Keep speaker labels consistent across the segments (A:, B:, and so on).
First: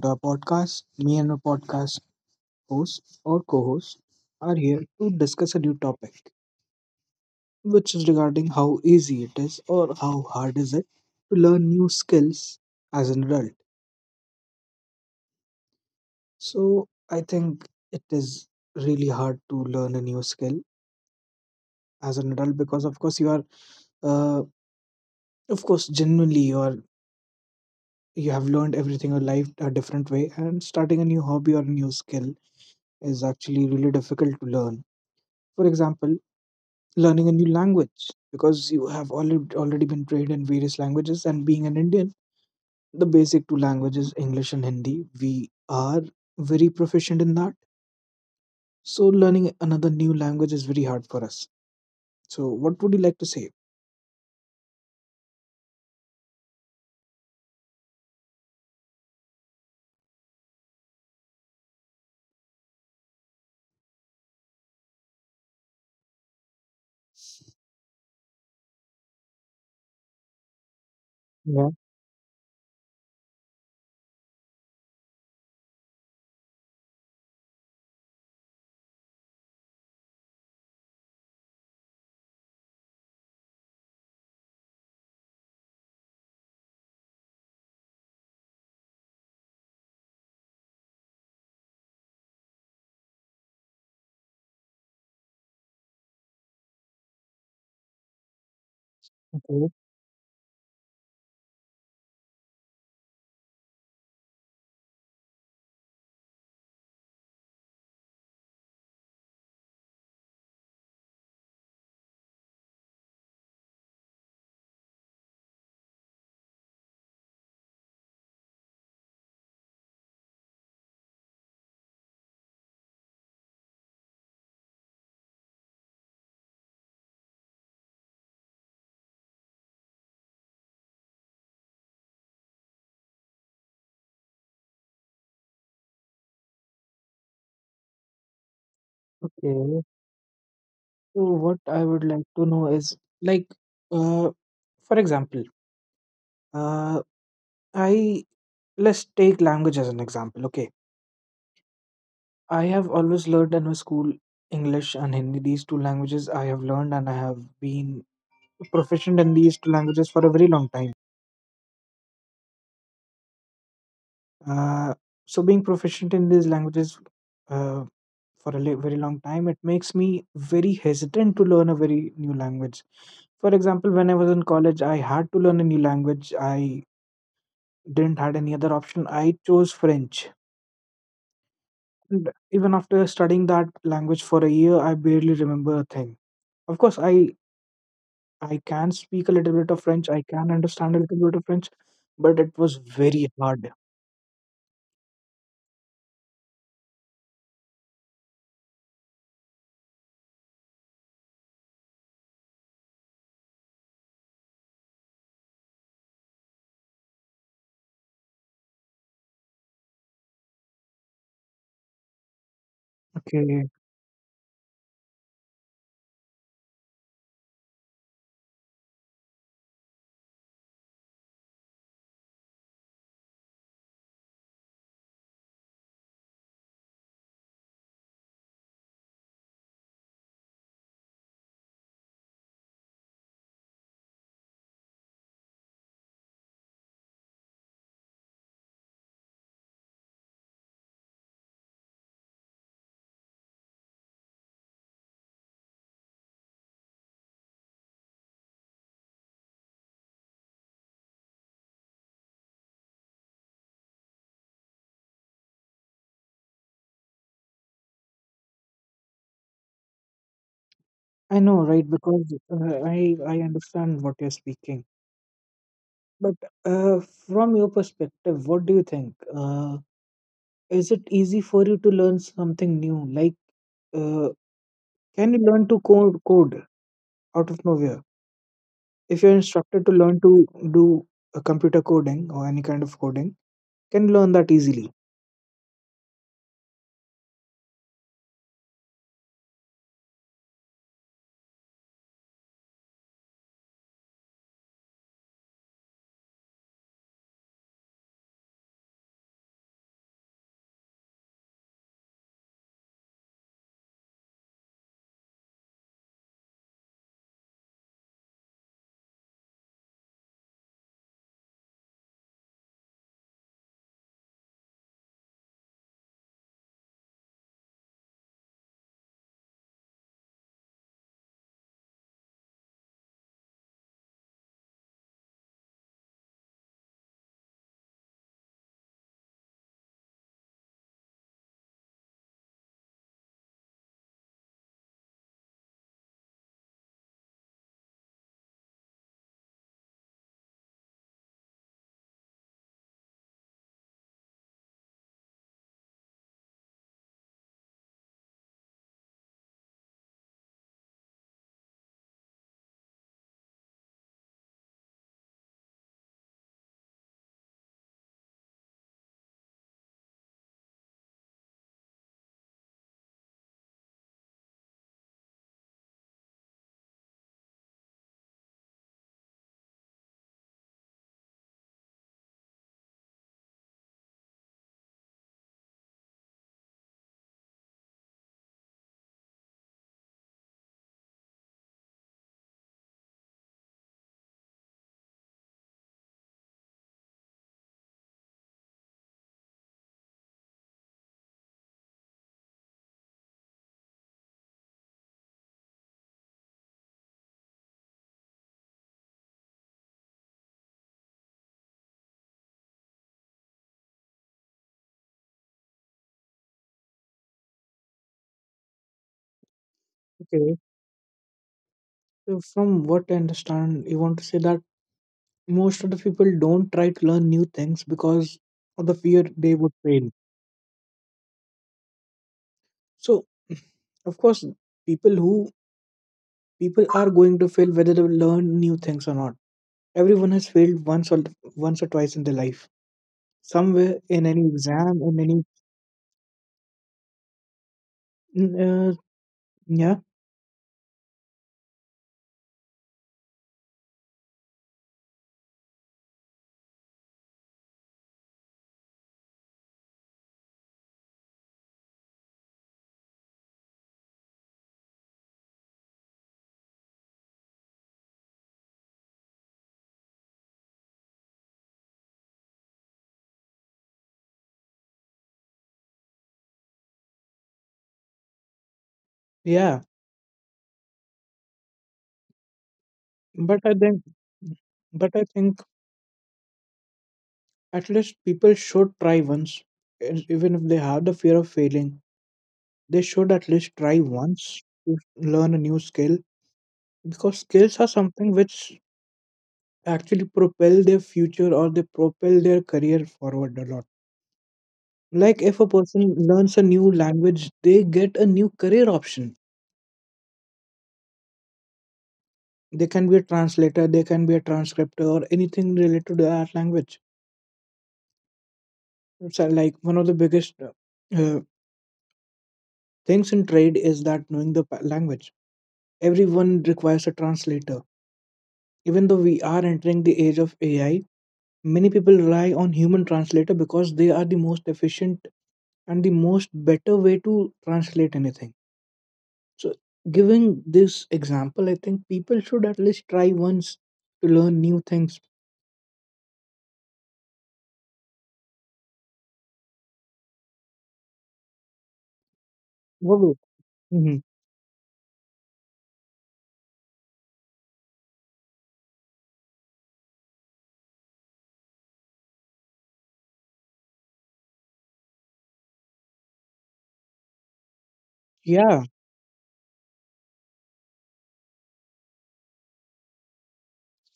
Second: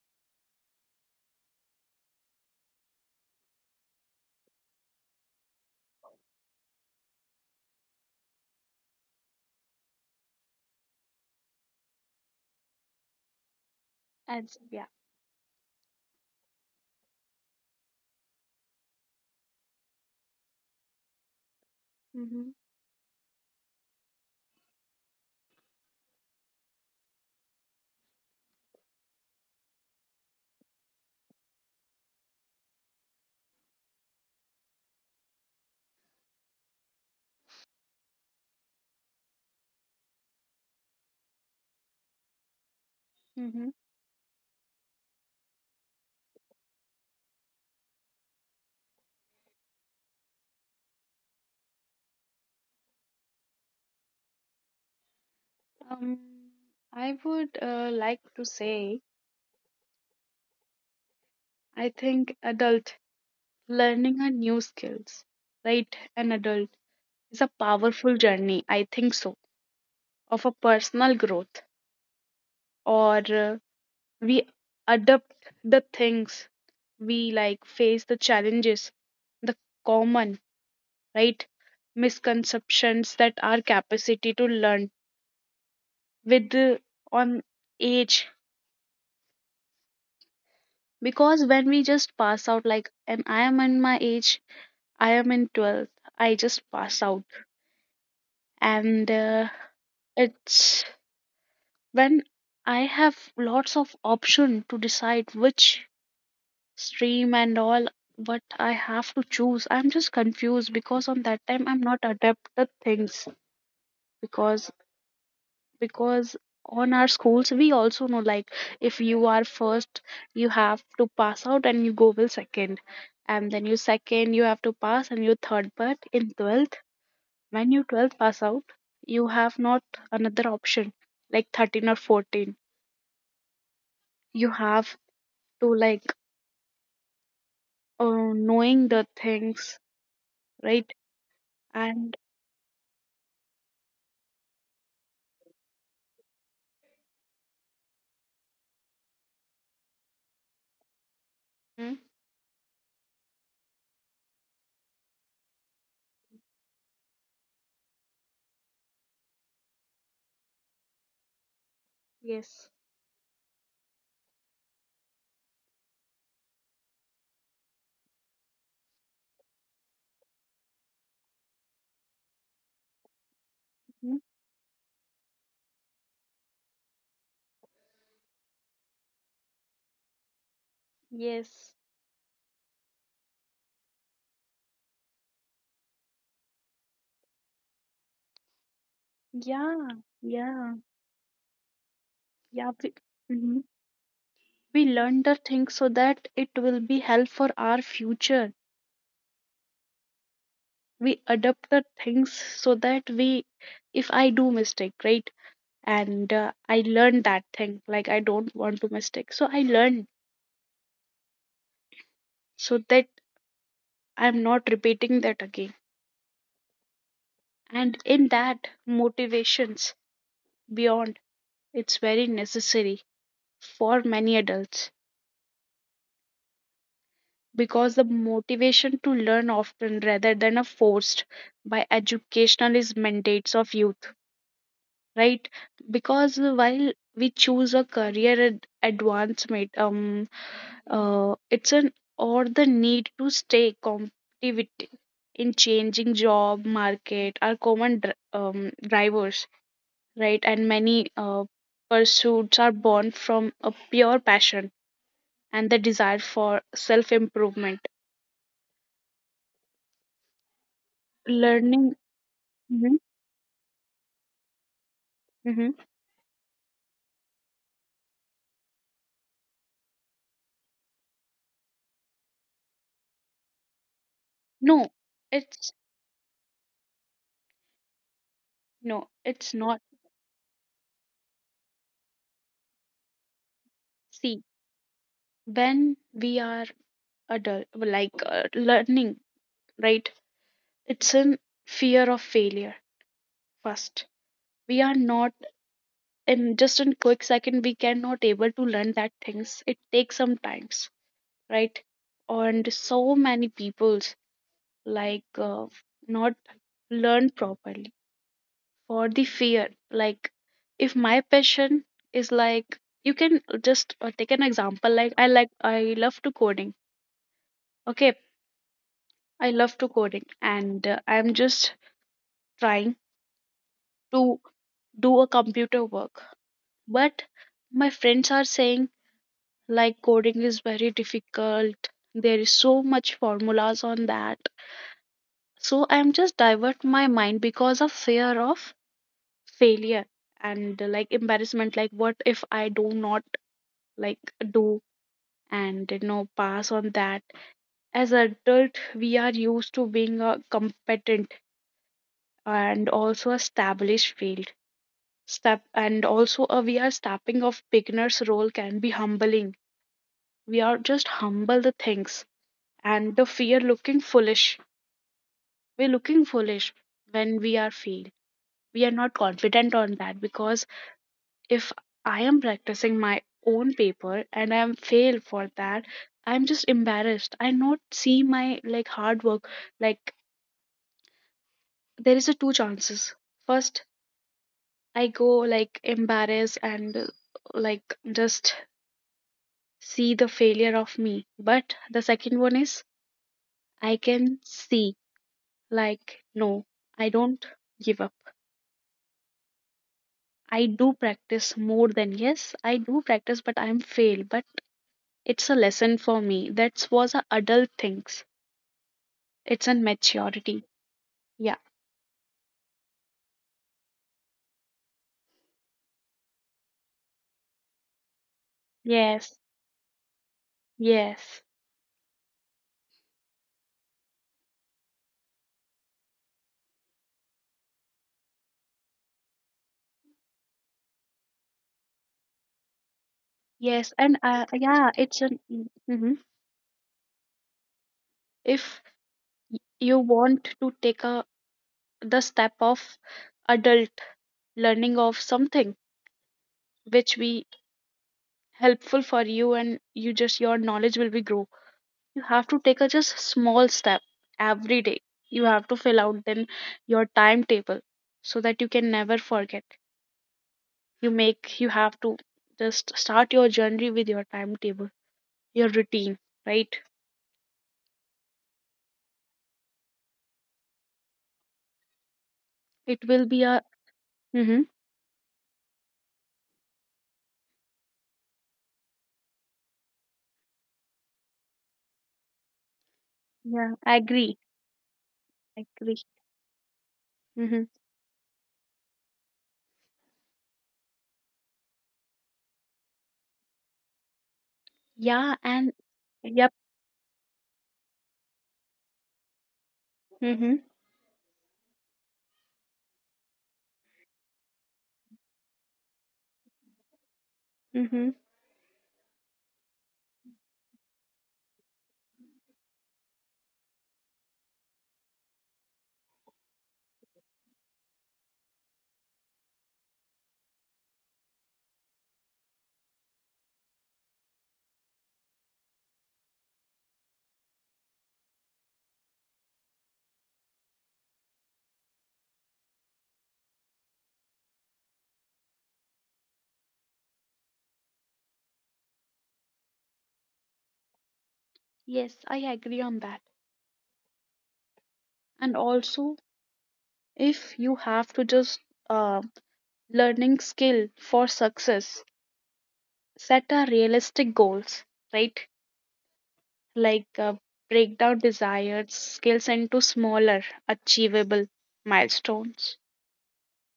A: to our podcast. Me and my podcast host or co host are here to discuss a new topic, which is regarding how easy it is or how hard is it to learn new skills as an adult.
B: And s- yeah.
A: So, I think it is really hard to learn a new skill as an
B: Mm-hmm.
A: adult because, of course, you are uh, of course genuinely you are you have learned everything in life a different way, and starting a new hobby or a new skill is actually really difficult to learn. For example, learning a new language, because you have already been trained in various languages, and being an Indian, the basic two
B: Mm-hmm.
A: languages, English and Hindi, we are very proficient in that. So learning another new language is very hard for us. So what would you like to say?
B: Um, I would like to say, I think adult learning a new skills, right? An adult is a powerful journey. I think so of a personal growth,
A: Yeah.
B: or we adapt the things we like, face the challenges, the common right misconceptions that our capacity to learn with on age. Because when we just pass out, like, and I am in my age, I am in 12th, I just pass out. And
A: Okay.
B: It's when I have lots of option to decide which stream and all what I have to choose. I'm just confused because on that time I'm not adept at things because because on our schools we also know, like, if you are first you have to pass out and you go will second, and then you second you have to pass and you third, but in 12th when you 12th pass out you have not another option like 13 or 14. You have to, like, knowing the things,
A: Okay,
B: right?
A: so what I would
B: And
A: like to know is, like, uh, for example, uh, I let's take language as an example. Okay.
B: Hmm?
A: I have always learned in my school English and Hindi, these two languages I have learned and I have been proficient in these two languages for a very long time.
B: Yes.
A: Uh, so, being proficient in these languages uh, for very long time, it makes me very hesitant to learn a very new language. For example, when I was
B: Mhm.
A: in college, I had to learn a new language. I didn't had any other option. I chose French.
B: Yes.
A: And even after studying that language for a year, I barely remember a thing. Of course, I can speak a little bit of French.
B: Yeah,
A: I can understand a
B: yeah,
A: little bit of French, but it was
B: yeah,
A: very hard.
B: we learn the things so that it will be help for our future. We adapt the things so that we, if I do mistake, right, and I learn that thing, like I don't want to mistake, so I learn so that
A: Okay.
B: I'm not repeating that again. And in that motivations beyond, it's very necessary for many adults, because the motivation to learn often rather than a forced by educational is mandates of youth, right? Because while we choose a career advancement, it's an, or the need to stay competitive in changing job market are common drivers, right? And many pursuits are born from a pure passion and the desire for self improvement
A: I know, right?
B: learning.
A: Because uh, I
B: Mhm,
A: I understand what you're speaking.
B: mhm.
A: But uh, from your perspective, what do you think? Is it easy for you to learn something new? Uh,
B: No,
A: can you learn to
B: it's,
A: code out of nowhere? If
B: no,
A: you're
B: it's
A: instructed to
B: not.
A: learn to do a computer coding or any kind of coding, can you learn that
B: See,
A: easily?
B: when we are adult, like, learning, right, it's in fear of failure first. We are not in just in quick second we cannot able to learn that things. It takes some times, right? And so many people's, like, not learn properly for the fear, like, if my passion is like, you can just take an example, like, I love to coding. Okay, I love to coding, and I'm just trying to do a computer work. But my friends are saying, like, coding is very difficult. There is so much formulas on that. So I'm just divert my mind because of fear of failure, and like embarrassment. Like, what if I do not, like, do and you know pass on that. As adult, we are used to being a competent and also established field step, and also we are stepping of beginner's role, can be humbling. We are just humble the things, and the fear looking foolish, we're looking foolish when we are fail. We are not confident on that because if I am practicing my own paper and I am fail for that, I'm just embarrassed, I not see my, like, hard work. Like, there is a two chances. First, I go like embarrassed and like just see the failure of me. But the second one is I can see, like, no, I don't give up. I do practice more than yes, I do practice, but I'm fail. But it's a lesson for me. That was a adult things. It's a
A: Okay.
B: maturity. Yeah.
A: So from what I understand, you want to say that most of the people don't try to learn new things because of the fear they
B: Yes.
A: would fail.
B: Yes.
A: So of course, people who people are going to fail whether they learn new things or not. Everyone has failed once or twice in their life, somewhere
B: Yes.
A: in any
B: And
A: exam, in
B: yeah,
A: any
B: it's an mhm.
A: mm, uh,
B: If
A: yeah,
B: you want to take a the step of adult learning of something which we helpful for you and you just your knowledge will be grow, you have to take a just small step every day. You have to fill out then your timetable so that you can never forget. You make, you have to just start your journey with your timetable, your routine, right?
A: yeah.
B: It will
A: but i
B: be a
A: think
B: mm-hmm.
A: but I think at least people should try once. And even if they have the fear of failing, they should at least try
B: Yeah, I
A: once
B: agree,
A: to learn a new skill,
B: agree.
A: because skills are
B: Mm-hmm.
A: something which actually propel their future, or they propel their career forward a lot. Like if
B: Yeah,
A: a
B: and
A: person learns a
B: yep.
A: new language, they get a new career option.
B: Mm-hmm.
A: They can be a translator, they can be a transcriptor, or anything related to that language.
B: Mm-hmm.
A: So like one of the biggest uh, things in trade is that knowing the language, everyone requires a translator. Even though we are entering the age of ai, many people rely on human translator because they are the most efficient and the most better way to translate anything. So, giving this example, I think people should at least try once to learn new things.
B: Yes, I agree
A: Wow.
B: on that.
A: Hmm.
B: And also, if you have to just uh. learning skill for success, set a realistic goals, right, like, break down
A: Yeah,
B: desired skills into smaller achievable milestones.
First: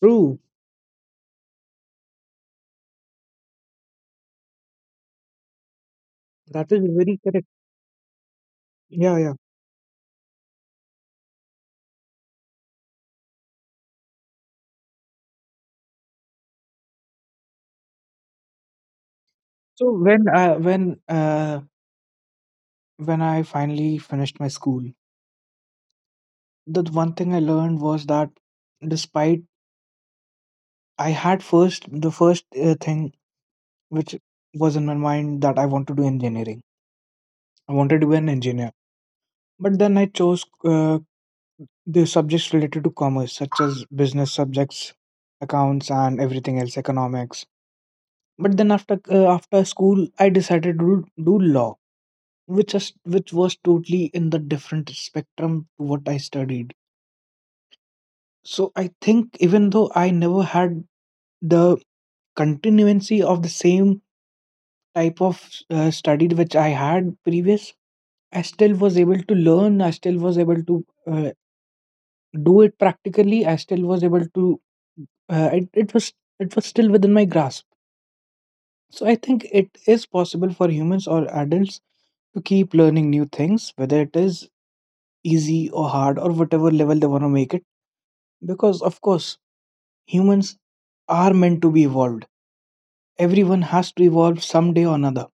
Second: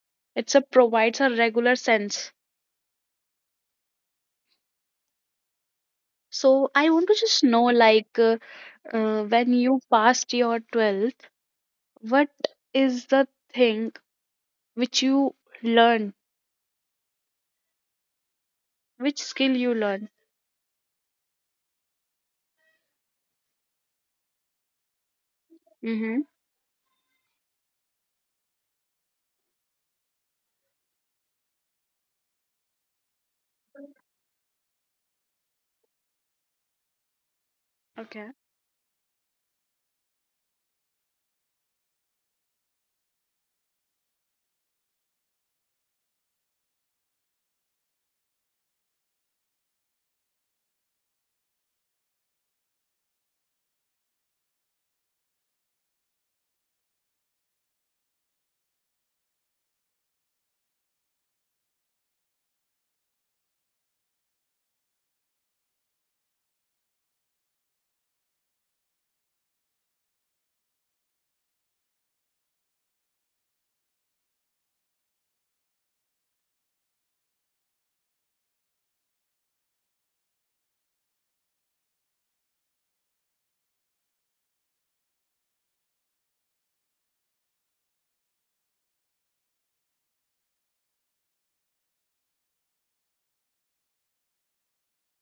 A: true.
B: It's a provides a regular sense. So
A: That is
B: I want to
A: very
B: just
A: correct.
B: know, like,
A: Yeah, yeah.
B: when you passed your 12th, what is the thing which you learn, which skill you
A: So
B: learn?
A: when I finally finished my school,
B: Mm-hmm.
A: the one thing I learned was that despite I had first the first thing which was in my mind that I want to do engineering. I wanted to be
B: Okay.
A: an engineer, but then I chose the subjects related to commerce, such as business subjects, accounts, and everything else, economics. But then after school, I decided to do law, which was totally in the different spectrum to what I studied. So I think even though I never had the continuancy of the same type of study which I had previous, I still was able to learn. I still was able to do it practically, I still was able to. It was it was still within my grasp. So I think it is possible for humans or adults to keep learning new things, whether it is easy or hard or whatever level they want to make it. Because of course, humans are meant to be evolved. Everyone has to evolve someday or another.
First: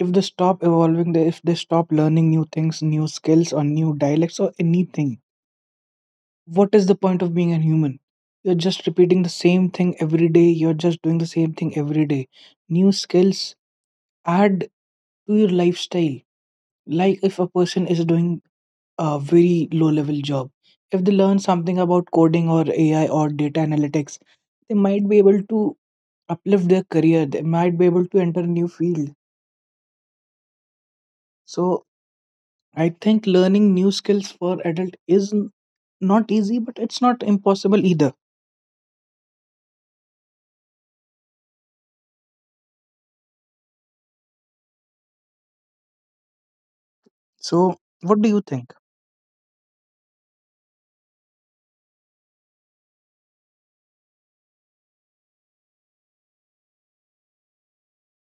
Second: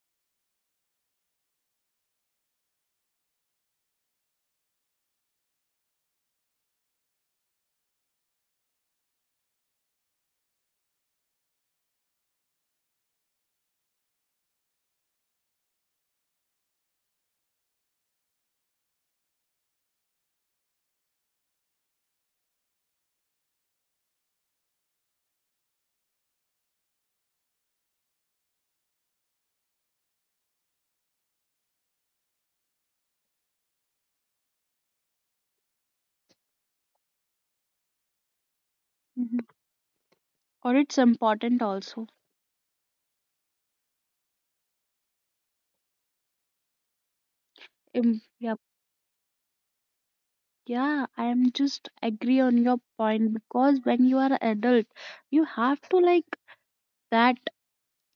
A: If they stop evolving, if they stop learning new things, new skills, or new dialects, or anything, what is the point of being a human? You're just repeating the same thing every day. You're just doing the same thing every day. New skills add to your lifestyle. Like if a person is doing a very low level job, if they learn something about coding or AI or data analytics, they might be able to uplift their career. They might be able to enter a new field. So I think learning new skills for adult is not easy, but it's not impossible either.
B: Hmm, or it's important also.
A: So what do you
B: Yeah.
A: think?
B: Yeah, I'm just agree on your point because when you are adult, you have to, like, that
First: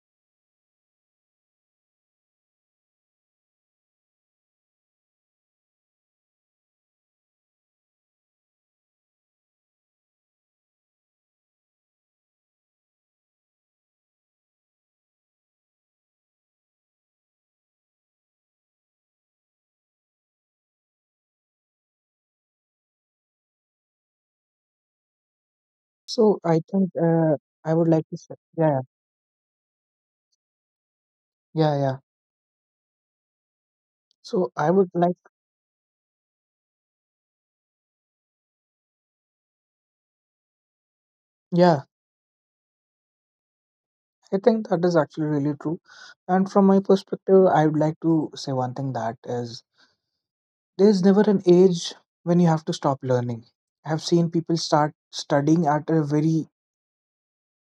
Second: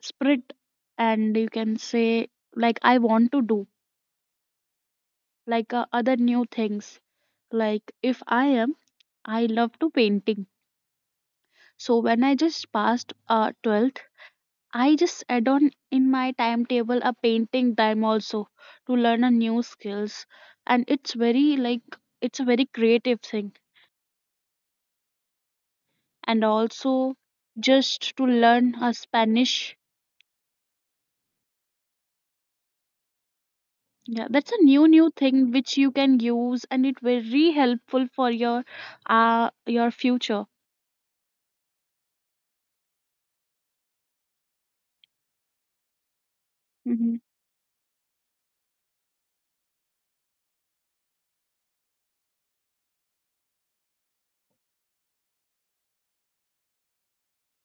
B: spirit, and you can say like I want to do like other new things. Like, if I am, I love to painting. So when I just passed 12th, I just add on in my timetable a painting time also to learn a new skills, and it's very like, it's a very creative thing.
A: So
B: And
A: I think
B: also
A: uh, I would like
B: just
A: to
B: to
A: say,
B: learn
A: yeah,
B: a Spanish.
A: yeah, yeah.
B: Yeah, that's
A: So
B: a
A: I
B: new
A: would
B: new
A: like,
B: thing which you can use, and it very helpful for your future.
A: yeah, I think that is actually really true. And from my
B: Mm-hmm.
A: perspective, I would like to say one thing that is there is never an age when you have to stop learning. I have seen people start studying at a very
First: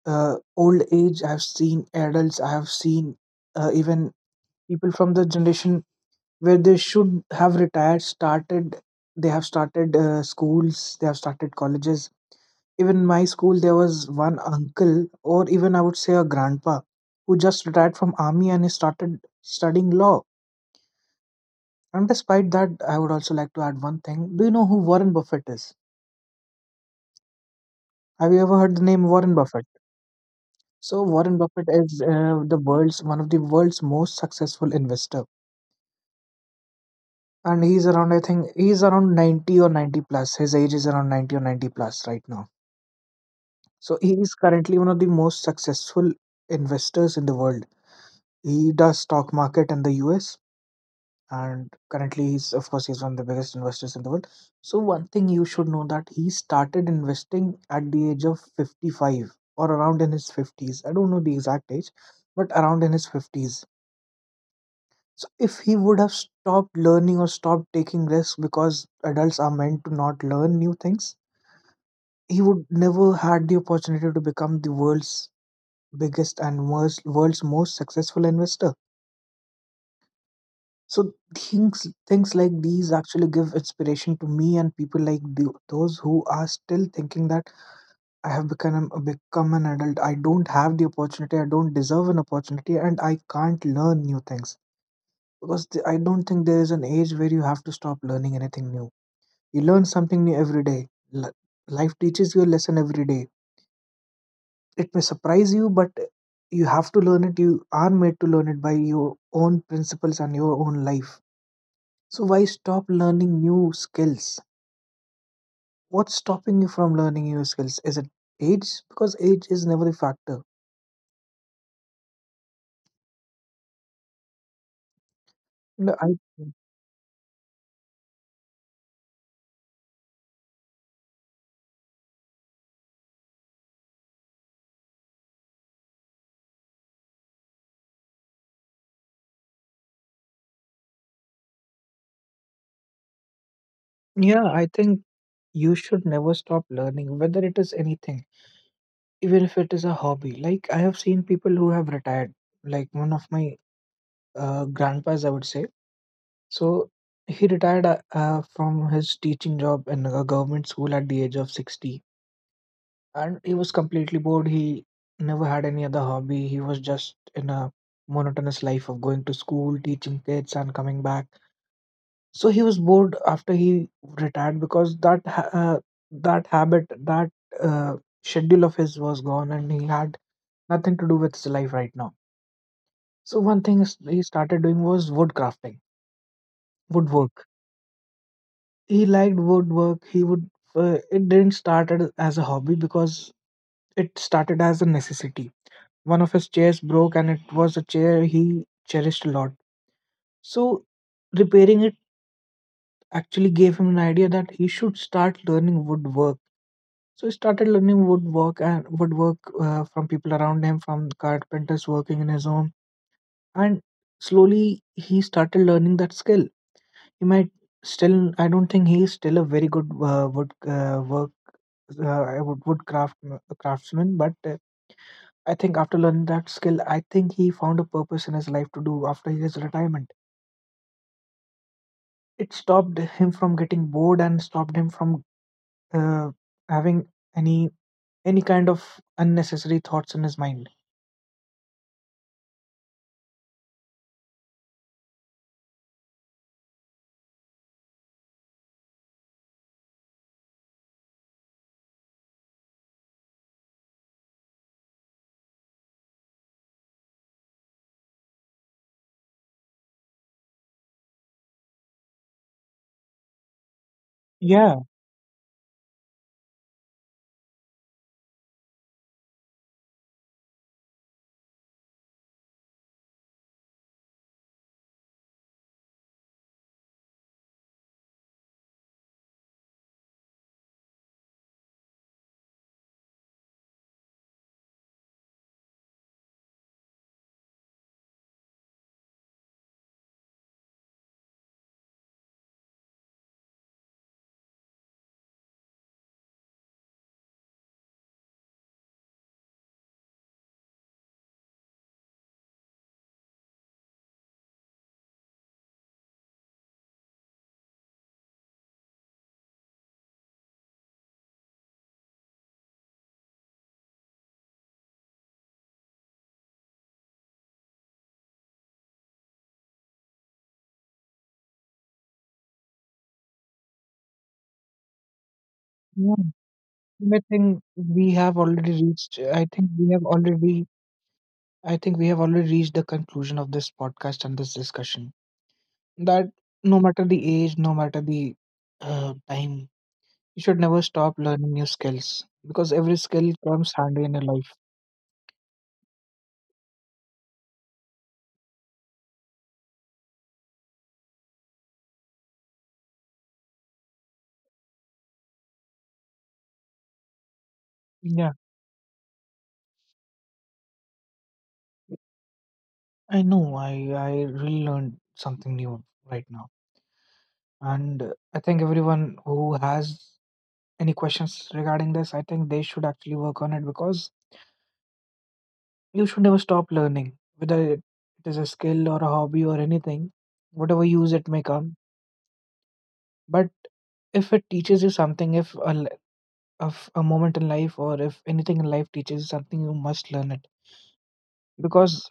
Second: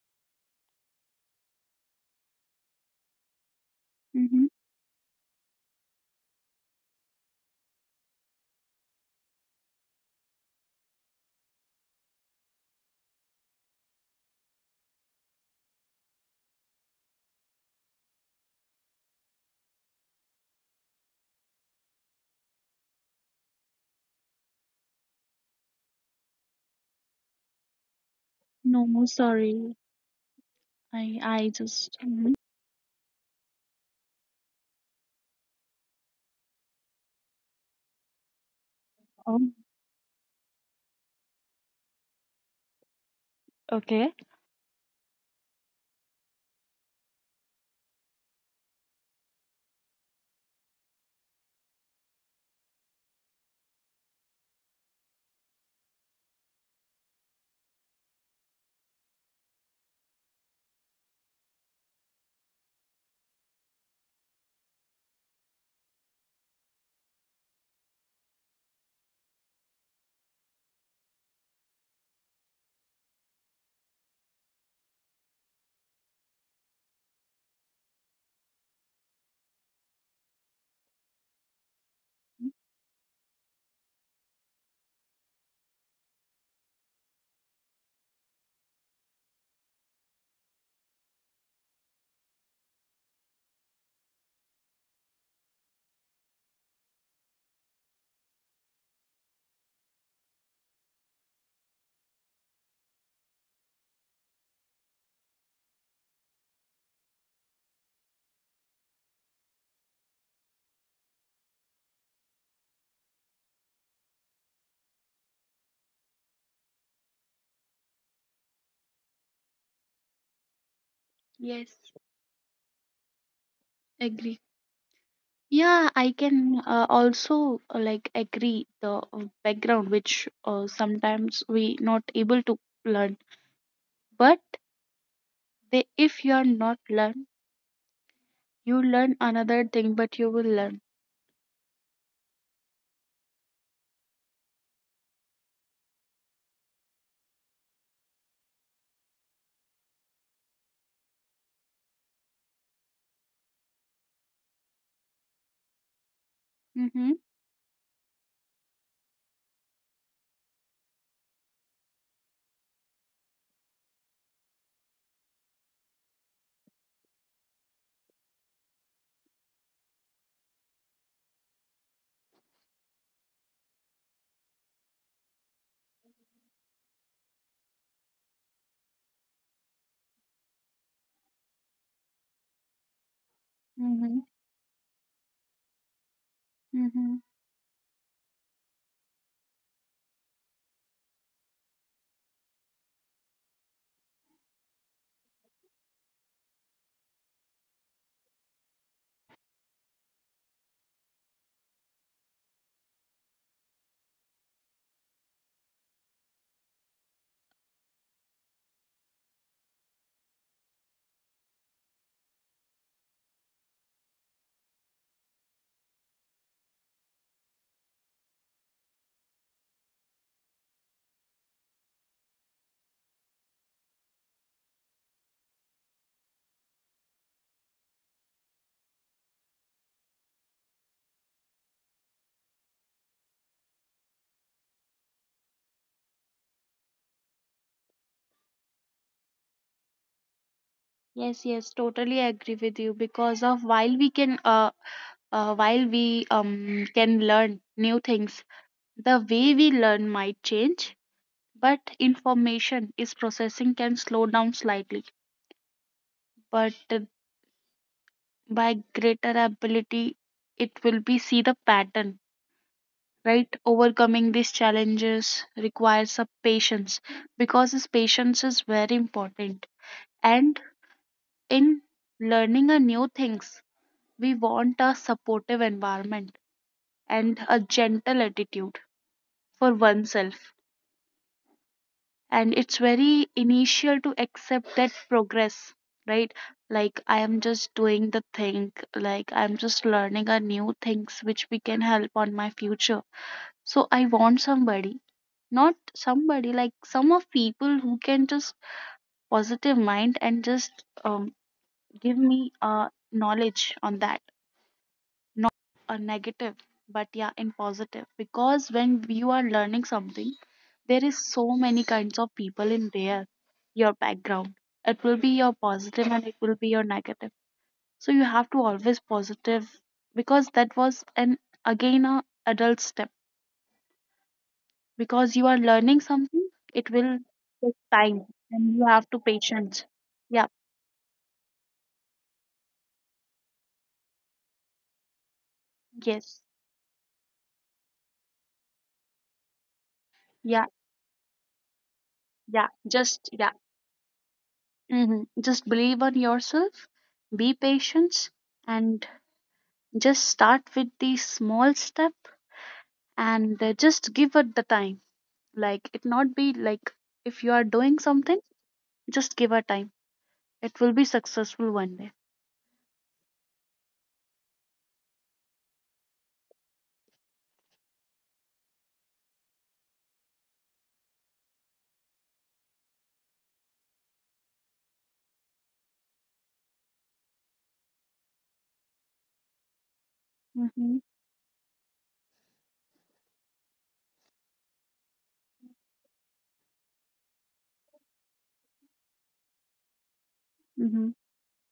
A: old age. I have seen adults. I have seen even
B: Mm-hmm.
A: people from the generation where they should have retired started. They have started schools. They have started colleges. Even in my school, there was one uncle, or even I would say a grandpa, who just retired from army and he started studying law. And despite that, I would also like to add one thing. Do you know who Warren Buffett is? Have you ever heard the
B: No, no,
A: name Warren
B: sorry,
A: Buffett? So
B: I
A: Warren
B: I
A: Buffett
B: just.
A: is
B: Mhm.
A: the world's one of the world's most successful investor, and he's around I think he's around
B: Oh,
A: 90 or 90 plus. His age is around 90 or 90 plus right now. So
B: okay.
A: he is currently one of the most successful investors in the world. He does stock market in the US, and currently he's one of the biggest investors in the world. So one thing you should know, that he started investing at the age of 55 or around in his 50s. I don't know the exact age, but around in his 50s. So if he would have stopped learning or stopped taking risks because adults are meant to not learn new things, he would never had the opportunity to become the world's biggest and most, world's most successful investor. So things like these actually give inspiration to me and people like those who are still thinking that I have become an adult. I don't have the opportunity. I don't deserve an opportunity, and I can't learn new things, because I don't think there is an age where you have to stop learning anything new. You learn something new every day. Life teaches you a lesson every day. It may surprise you, but you have to learn it. You are made to learn it by your own principles and your own life. So why stop learning new skills? What's stopping you from learning new skills? Is it age? Because age is never a factor.
B: Yes, agree. Yeah,
A: No, I
B: I can also like agree the background which sometimes we not able to learn, but they if you are not learn, you learn another thing, but you will learn.
A: yeah, I think you should never stop learning, whether it is anything, even if it is a hobby. Like I have seen people who have retired, like one of my grandpas, I would say. So
B: Mm-hmm.
A: he retired from his teaching job in a government school at the age of 60. And he was completely bored. He never had any other hobby. He was just in a monotonous life of going to school, teaching kids, and coming back. So he was bored after he retired because that habit, that uh, schedule of his was gone, and he had nothing to do with his life right now. So he
B: Mm-hmm.
A: started doing was wood crafting,
B: Mm-hmm.
A: woodwork. He liked woodwork. He would. It didn't started as a hobby because it started as a necessity. One of his chairs broke, and it was a chair he cherished a lot. So, repairing it actually gave him an idea that he should start learning woodwork. So he started learning woodwork from people around him, from carpenters working in his home, and slowly he started learning that skill. He might still. I don't think he's still a very good wood work wood wood craft craftsman, but I think after learning that skill, I think he found a purpose in his life to do after his retirement. It stopped him from getting bored and stopped him from uh, having any any kind of unnecessary thoughts in his mind.
B: Yes, yes, totally agree with you because of while we can learn new things, the way we learn might change, but information is processing can slow down slightly. But by greater ability, it will be see the pattern, right? Overcoming
A: Yeah,
B: these challenges requires a patience because this patience is very important. And in learning a new things, we want a supportive environment and a gentle attitude for oneself, and it's very initial to accept that progress, right? Like, I am just doing the thing, like I'm just learning a new things which we can help on my future. So I want somebody, not somebody like some of people who can just positive mind and just um, give me knowledge on that, or negative, but yeah, in positive. Because when you are learning something, there is so many kinds of people in there, your background. It will be your positive and it will be your negative. So you have to always positive, because that was an again a adult step. Because you are
A: yeah.
B: learning something,
A: I
B: it
A: think
B: will
A: we
B: take
A: have
B: time,
A: already reached.
B: and you
A: I
B: have to
A: think we have
B: patience.
A: already.
B: Yeah,
A: I think we have already reached the conclusion of this podcast and this discussion, that no
B: yes.
A: matter the age, no matter the time, you should never
B: Yeah,
A: stop learning new skills because every
B: yeah.
A: skill
B: Just
A: comes
B: yeah.
A: handy in your life.
B: Hmm. Just believe on yourself, be patient and just start with the small step, and just give it the time. Like, it not be like if you are
A: Yeah,
B: doing something, just give her time. It will be successful one day.
A: I know. I really learned something new right now, and I think everyone who has any questions regarding this, I think they should actually work on it, because you should never stop learning, whether it is a skill or a hobby or anything, whatever use it
B: Mm-hmm.
A: may come. But if it teaches you something, if a of a moment in life, or if anything in life teaches something, you must learn it,
B: Mm-hmm.
A: because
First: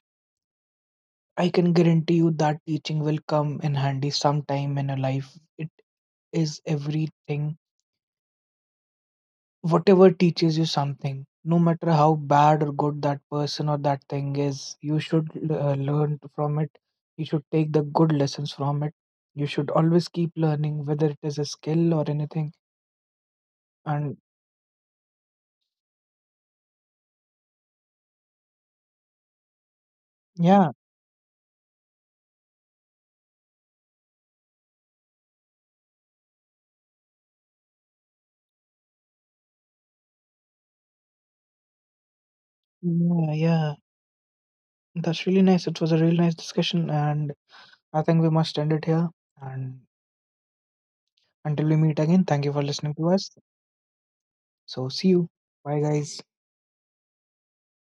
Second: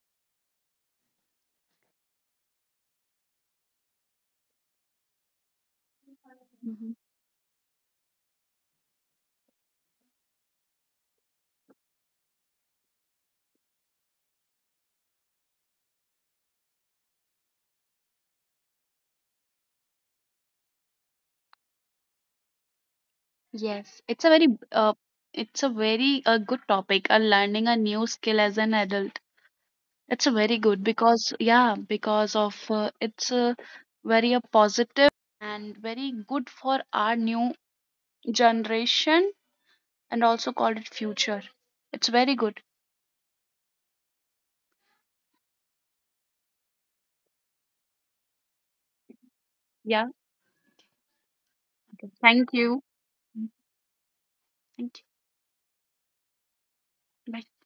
A: I can guarantee you that teaching will come in handy sometime in your life. It is
B: Mm-hmm.
A: everything. Whatever teaches you something, no matter how bad or good that person or that thing is, you should learn from it. You should take the good lessons from it. You should always keep learning, whether it is a skill or anything.
B: Yes,
A: And
B: uh, it's a very good topic. Learning a new skill as an adult. It's a very
A: yeah,
B: good because yeah, because of it's a very a positive and very good for our new generation and also called it future. It's very good.
A: yeah, yeah, that's really nice. It was a really nice discussion, and I think we must end it here. And
B: Yeah.
A: until we meet again,
B: Okay.
A: thank you for
B: Thank
A: listening
B: you.
A: to us.
B: Mm,
A: So, see you.
B: thank
A: Bye, guys.
B: you. Bye.